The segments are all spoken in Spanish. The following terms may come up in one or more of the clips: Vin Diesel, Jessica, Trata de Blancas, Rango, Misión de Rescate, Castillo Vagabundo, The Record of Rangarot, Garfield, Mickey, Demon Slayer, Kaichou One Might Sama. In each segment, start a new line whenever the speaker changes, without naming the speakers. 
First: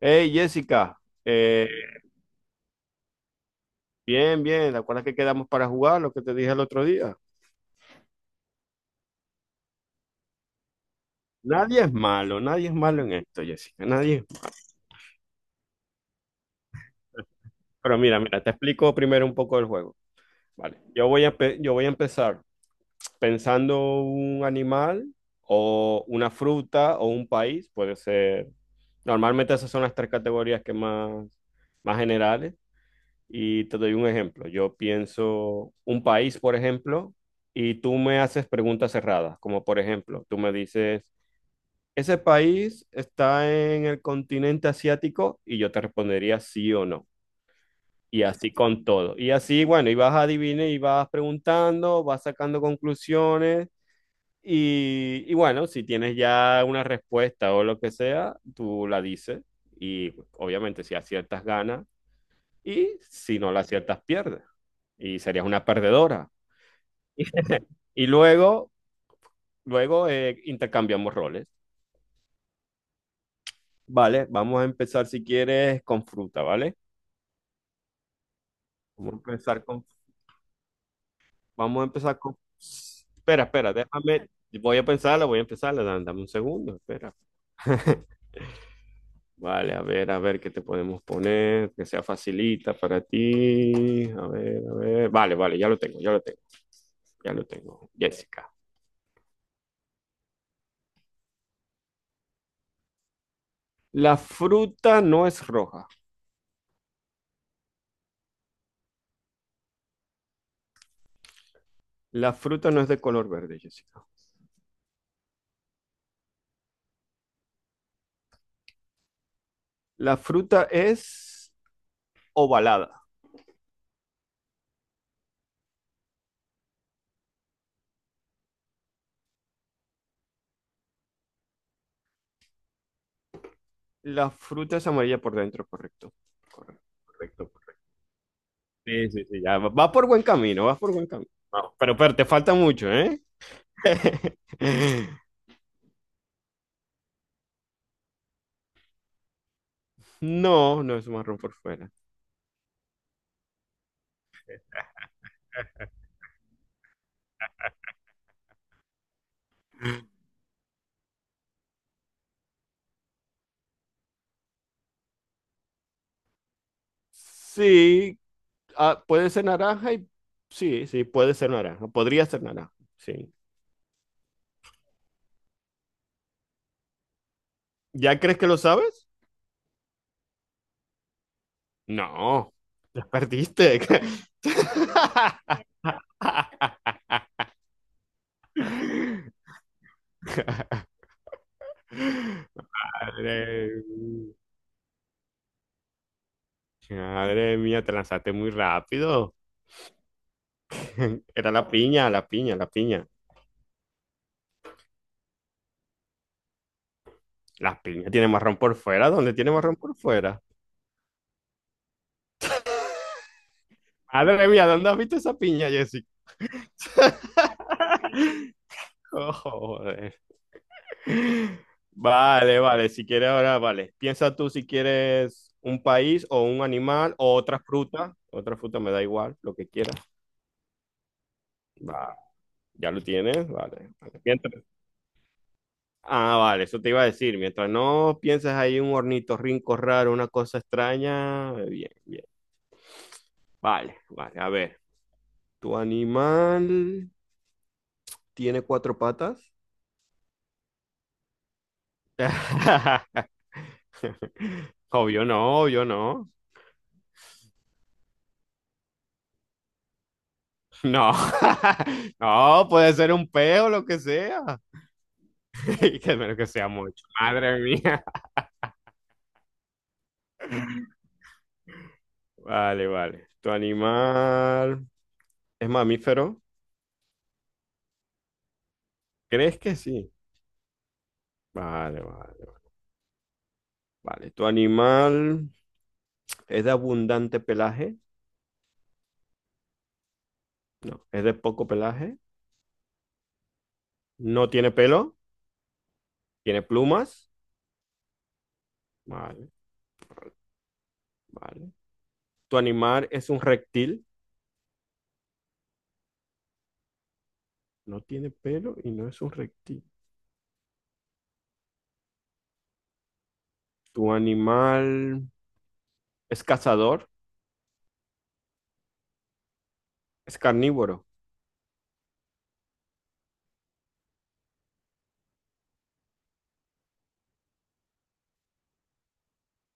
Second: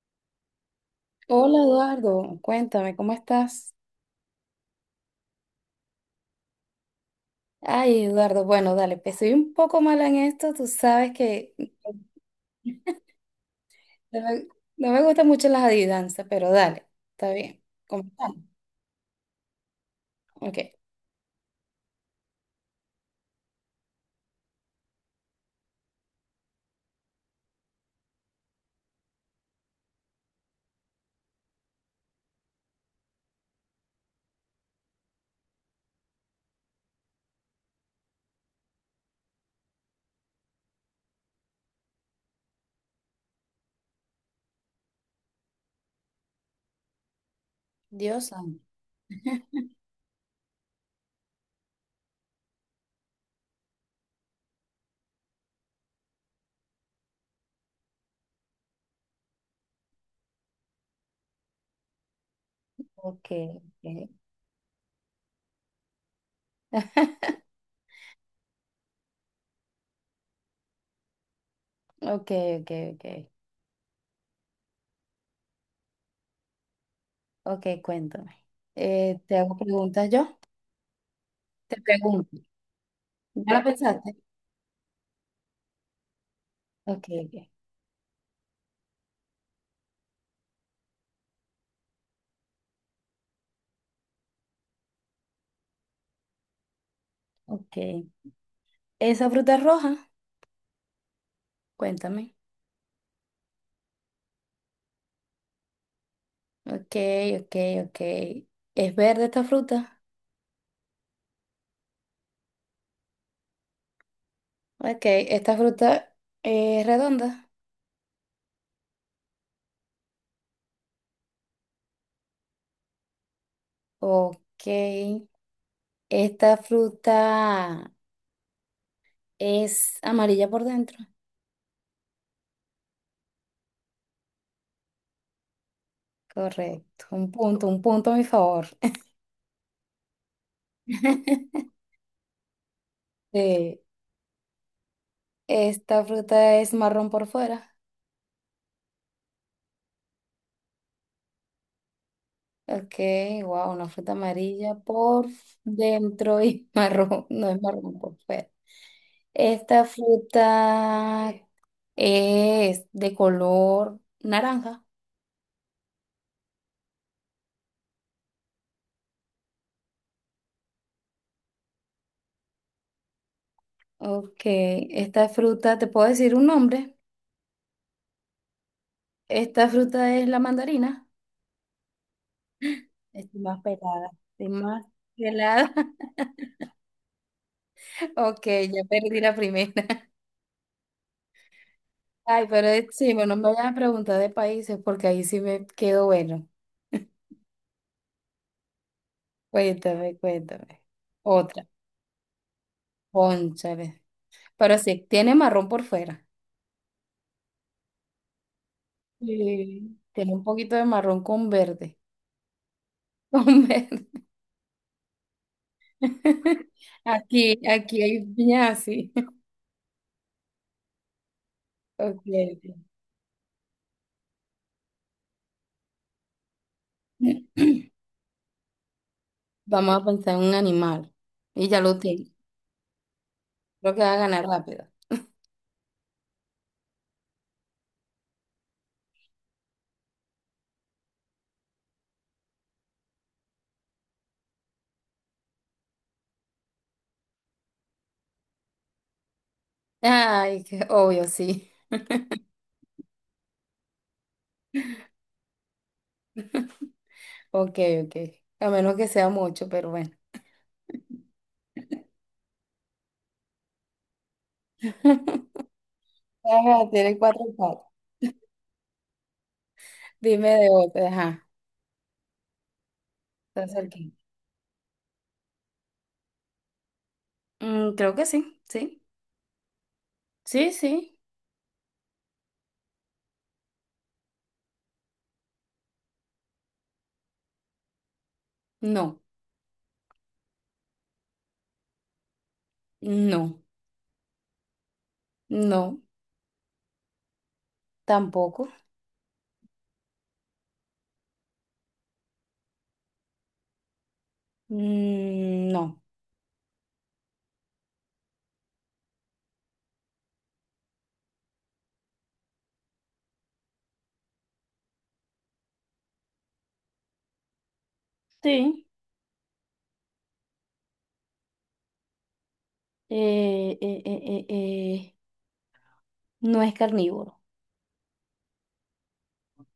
Hey Jessica,
Hola
eh,
Eduardo, cuéntame, ¿cómo estás?
bien, bien, ¿te acuerdas que quedamos para jugar lo que te dije el otro día?
Ay, Eduardo, bueno, dale, pues soy un poco mala en esto, tú sabes que
Nadie es malo, nadie es malo en esto, Jessica,
no
nadie.
me, no me gustan mucho las adivinanzas, pero dale, está bien.
Pero mira, mira,
Comenzamos.
te explico primero un poco el juego.
Ok.
Vale, yo voy a empezar pensando un animal o una fruta o un país, puede ser. Normalmente esas son las tres categorías que más, más generales. Y te doy un ejemplo. Yo pienso un país, por ejemplo, y tú me haces preguntas cerradas, como por ejemplo, tú me dices, ¿ese país está en el continente asiático? Y yo te respondería sí o no. Y
Dios
así
santo.
con todo. Y así, bueno, y vas a adivinar y vas preguntando, vas sacando conclusiones. Y bueno, si tienes ya una respuesta o lo que sea, tú la dices. Y obviamente si aciertas ganas y
Ok,
si no la aciertas
ok,
pierdes y serías una perdedora. Y luego, luego intercambiamos roles.
ok, ok, ok,
Vale, vamos a empezar si quieres con fruta, ¿vale?
ok, cuéntame.
Vamos a
¿Te hago
empezar con,
preguntas yo? Te
vamos a empezar con...
pregunto.
Espera,
¿Ya la
espera,
pensaste?
déjame, voy a pensarla, voy a empezarla, dame, dame un segundo,
Ok,
espera.
ok,
Vale, a ver qué te podemos poner, que sea facilita para ti. A ver, a ver. Vale, vale, ya lo tengo, ya lo tengo. Ya lo tengo,
ok.
Jessica.
¿Esa fruta es roja? Cuéntame.
La fruta no es roja.
Ok, ok, ok. ¿Es verde esta fruta?
La fruta no es de color verde, Jessica.
Ok, esta fruta es redonda.
La fruta es ovalada.
Ok, esta fruta es amarilla por dentro.
La fruta es amarilla por dentro, correcto. Correcto,
Correcto,
correcto.
un punto a mi favor.
Sí, sí, sí, ya va por buen camino, vas por buen camino. Vamos, pero te falta mucho, ¿eh?
Sí, esta fruta es marrón por fuera.
No, no es marrón por fuera.
Ok, wow, una fruta amarilla por dentro y marrón, no es marrón por fuera. Esta fruta es de color naranja.
Sí, ah, puede ser naranja y sí, sí, puede ser naranja. Podría ser naranja, sí.
Ok, esta fruta, ¿te puedo decir un nombre?
¿Ya crees que lo sabes?
Esta fruta es la mandarina.
No, ya
Estoy más
perdiste.
pelada, estoy más pelada. Ok, ya perdí la primera. Ay, pero sí, bueno, no me
Madre,
vayas a preguntar de países porque ahí sí me quedo bueno.
madre mía, te lanzaste muy rápido.
Cuéntame, cuéntame.
Era
Otra,
la piña, la piña, la piña.
cónchale. Pero sí, tiene marrón por fuera.
La piña tiene marrón por fuera. ¿Dónde tiene marrón por
Sí. Tiene
fuera?
un poquito de marrón con verde. Con verde.
Madre mía, ¿dónde has visto esa piña, Jessica?
Aquí, aquí hay piña así.
Oh, joder.
Ok.
Vale, vale. Si quieres ahora, vale. Piensa tú si quieres un país o un animal o otra fruta. Otra fruta me da igual, lo que
Vamos
quieras.
a pensar en un animal. Y ya lo
Va,
tengo.
ya lo tienes, vale.
Creo que va a
Vale.
ganar
Piensa.
rápido.
Ah, vale, eso te iba a decir. Mientras no pienses ahí un hornito rinco raro, una cosa extraña, bien, bien. Vale, vale, a ver. ¿Tu animal tiene cuatro patas?
Ay, qué obvio, sí.
Obvio no, obvio no.
Ok, ok. A menos que sea mucho, pero bueno.
No, no, puede ser un peo, lo que sea. Que menos que sea
Ajá,
mucho.
tiene cuatro
Madre
patas.
mía.
Dime de otra, ajá.
Vale, vale. ¿Tu
¿Estás aquí?
animal es mamífero?
Creo que sí, sí.
¿Crees que sí?
Sí, sí.
Vale, vale, vale. ¿Tu animal ¿es de abundante pelaje?
No,
No. ¿Es de poco pelaje?
no,
¿No tiene pelo?
no,
¿Tiene plumas?
tampoco.
Vale, vale. ¿Tu animal es un reptil?
Mm, no.
No tiene pelo y no es un reptil. ¿Tu animal es cazador?
Sí.
¿Es carnívoro?
Eh, eh, eh, eh, eh, No es carnívoro.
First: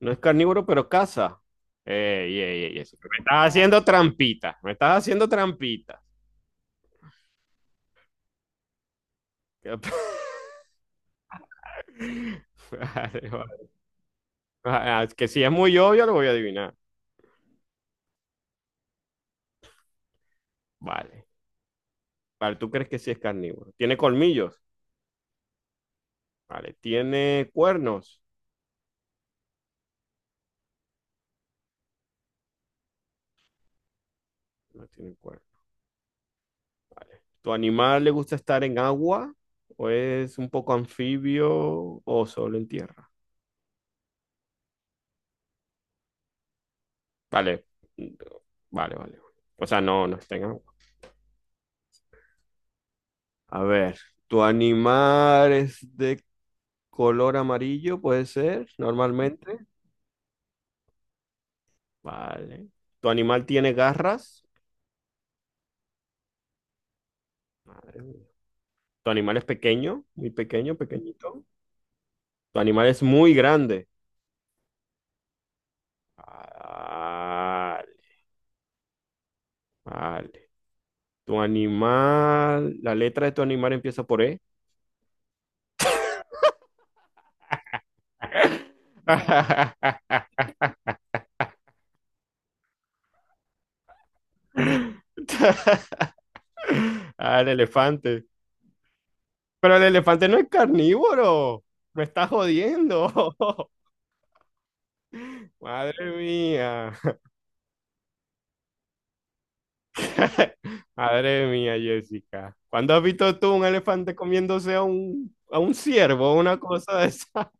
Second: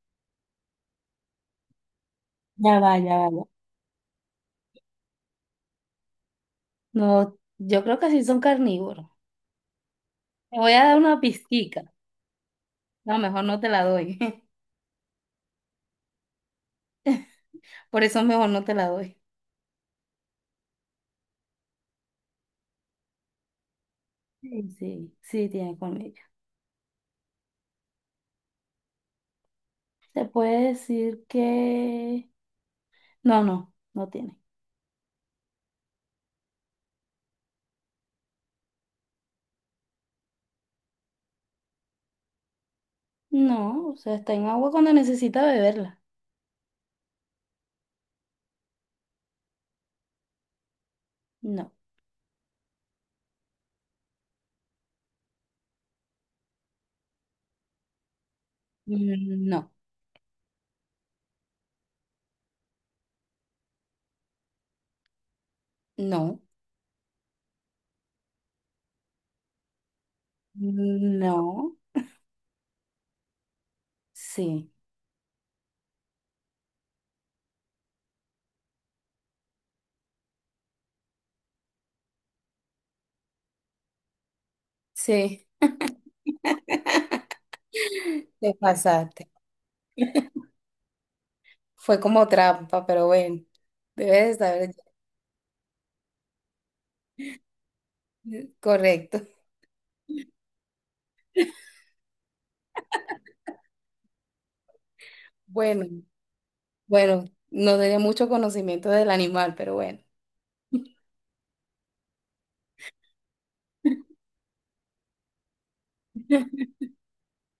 No es carnívoro, pero caza. Ey, ey, ey,
Ya
eso.
va, ya
Me
va. Ya.
estás haciendo trampita. Me estás haciendo trampita.
No, yo creo que sí son carnívoros. Te voy a dar una pizquica. No,
Vale,
mejor no te
vale.
la doy.
Ah, es que si es muy obvio, lo voy a adivinar.
Por eso mejor no te la doy.
Vale. Vale, tú crees que sí es carnívoro. ¿Tiene colmillos?
Sí, sí, sí tiene colmillo.
Vale, ¿tiene cuernos?
Se puede decir que... No, no, no tiene.
No tiene cuernos. ¿Tu animal le gusta estar en agua? ¿O es un poco anfibio o solo en tierra?
No, o sea, está en agua cuando necesita beberla.
Vale, vale, vale. O sea, no, no está en agua.
No.
A ver, ¿tu animal es de color amarillo? Puede ser,
Mm,
normalmente.
no,
Vale. ¿Tu animal tiene garras?
no,
Madre mía. ¿Tu animal es pequeño? Muy pequeño, pequeñito.
no,
¿Tu animal es muy grande?
sí,
Vale, vale. Tu animal, la letra de tu animal empieza por E.
sí. Te pasaste. Fue como trampa, pero bueno, debes de saber.
Ah, el elefante.
Correcto.
Pero el elefante no es carnívoro. Me estás jodiendo.
Bueno,
Madre mía.
bueno, no tenía mucho conocimiento del animal, pero bueno.
Madre mía, Jessica. ¿Cuándo has visto tú un elefante comiéndose a a un ciervo o una cosa de esa?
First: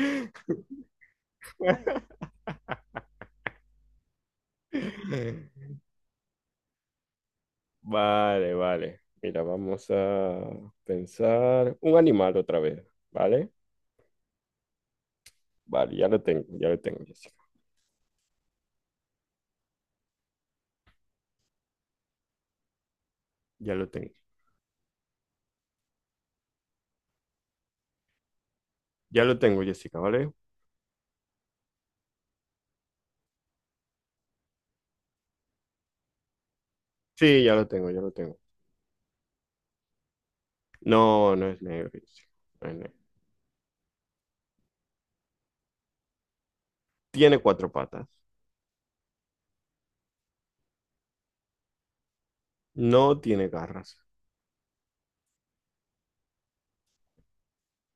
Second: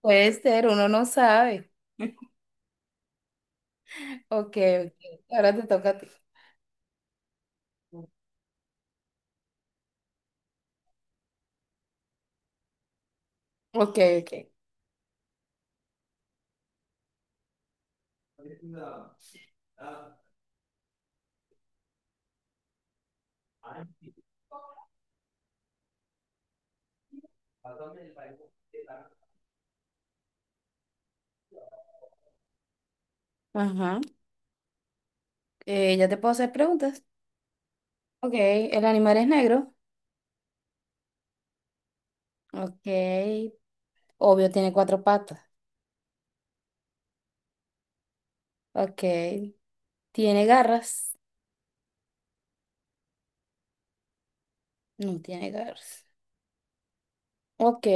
Puede ser, uno no sabe. Ok, ok. Ahora te toca a ti.
Vale, vale. Mira, vamos a pensar un animal otra vez, ¿vale?
Ok, ok.
Vale, ya lo tengo, Jessica. Ya lo tengo. Ya lo tengo, Jessica, ¿vale?
Ajá. Ya te puedo hacer preguntas.
Sí, ya lo tengo, ya lo
Ok,
tengo.
el animal es negro.
No, no es negro, Jessica. No es
Ok.
negro.
Obvio, tiene cuatro patas.
Tiene cuatro patas.
Ok. ¿Tiene garras?
No tiene garras.
No tiene garras. Ok.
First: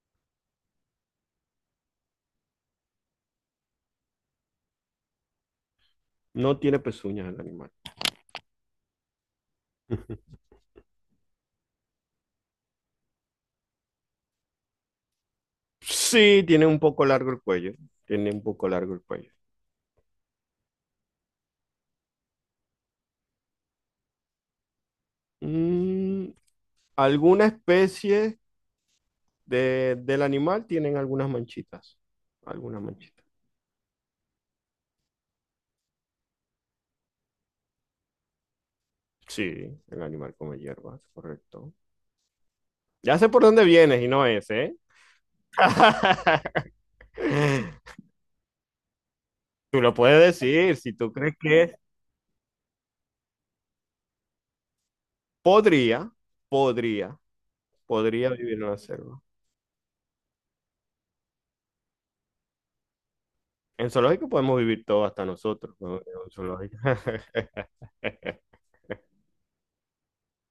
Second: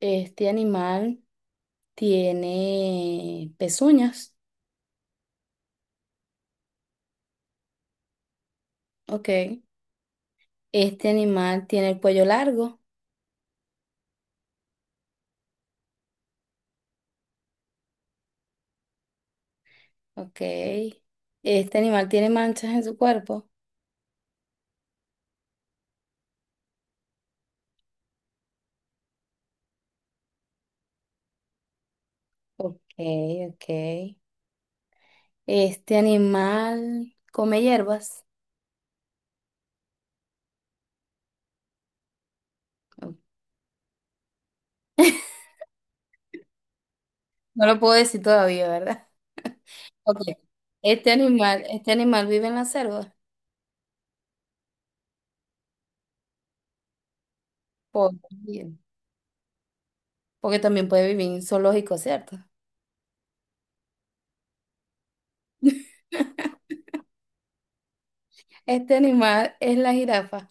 Este animal tiene pezuñas.
No tiene pezuñas el animal.
Ok. Este animal tiene el cuello largo.
Sí, tiene un poco largo el cuello. Tiene un poco largo el cuello.
Ok. Este animal tiene manchas en su cuerpo.
Mm, alguna especie del animal tienen algunas manchitas.
Ok,
Algunas manchitas.
ok. Este animal come hierbas.
Sí, el animal come hierbas, correcto.
No.
Ya sé por dónde vienes y no es, ¿eh?
No lo puedo decir todavía, ¿verdad?
Tú lo
Ok.
puedes decir, si
Este
tú crees que
animal,
es-
este animal vive en la selva.
podría, podría, podría vivir en
Bien.
la selva.
Porque también puede vivir en zoológico, ¿cierto?
En zoológico podemos vivir todo hasta nosotros, ¿no? En un zoológico.
Este animal es la jirafa.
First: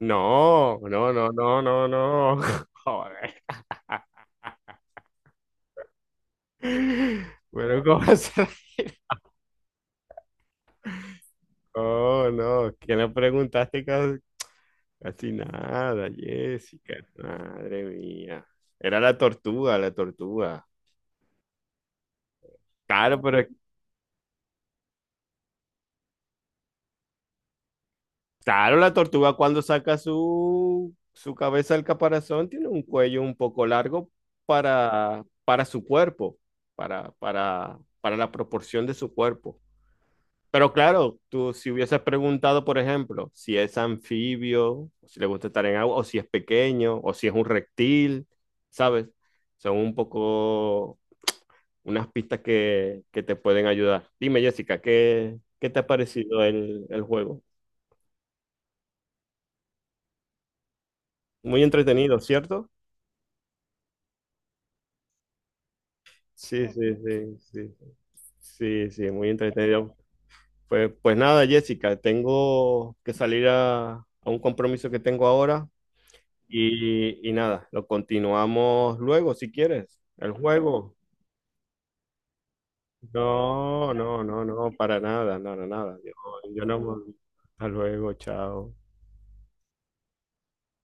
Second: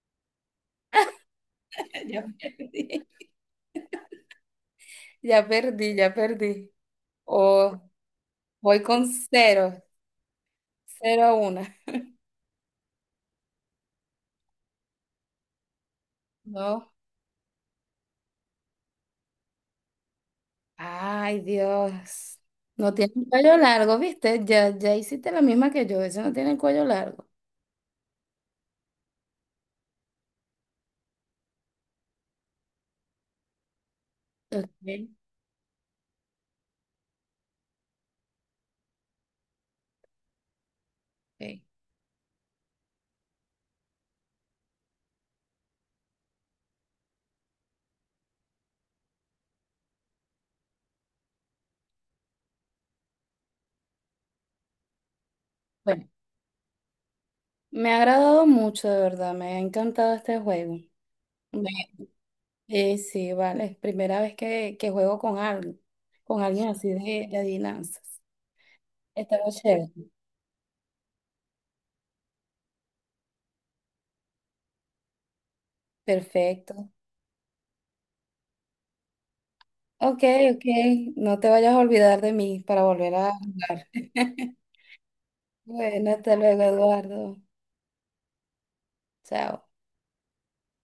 No, no, no, no, no,
Ya
no.
perdí.
Joder.
Ya perdí, ya perdí. O
Bueno, ¿cómo vas a
voy
reír?
con cero, cero a una.
No, no, que no preguntaste casi, casi nada,
No.
Jessica. Madre mía. Era la tortuga, la tortuga.
Ay, Dios. No tiene
Claro,
el
pero es...
cuello largo, ¿viste? Ya hiciste la misma que yo. Ese no tiene el cuello largo.
Claro, la tortuga cuando saca su cabeza del caparazón tiene un cuello un poco largo
Ok,
para su cuerpo, para la proporción de su cuerpo. Pero claro, tú
ok.
si hubieses preguntado, por ejemplo, si es anfibio, o si le gusta estar en agua, o si es pequeño, o si es un reptil, ¿sabes? Son un poco unas pistas que te pueden ayudar. Dime, Jessica, ¿qué, qué te ha
Bueno.
parecido el juego?
Me ha agradado mucho, de verdad, me ha encantado este juego.
Muy
Me-
entretenido, ¿cierto?
sí, vale, es primera vez que juego con alguien,
Sí, sí,
así de
sí, sí,
adivinanzas.
sí, sí, muy
Está muy chévere.
entretenido. Pues, pues nada, Jessica, tengo que salir a un compromiso que tengo ahora
Perfecto.
y nada, lo continuamos luego si quieres,
Ok,
el
ok,
juego.
no te vayas a olvidar de mí para volver a jugar.
No, no, no, no, para nada, no, no, nada.
Bueno,
Yo,
hasta luego,
yo no.
Eduardo.
Hasta luego, chao.
Chao.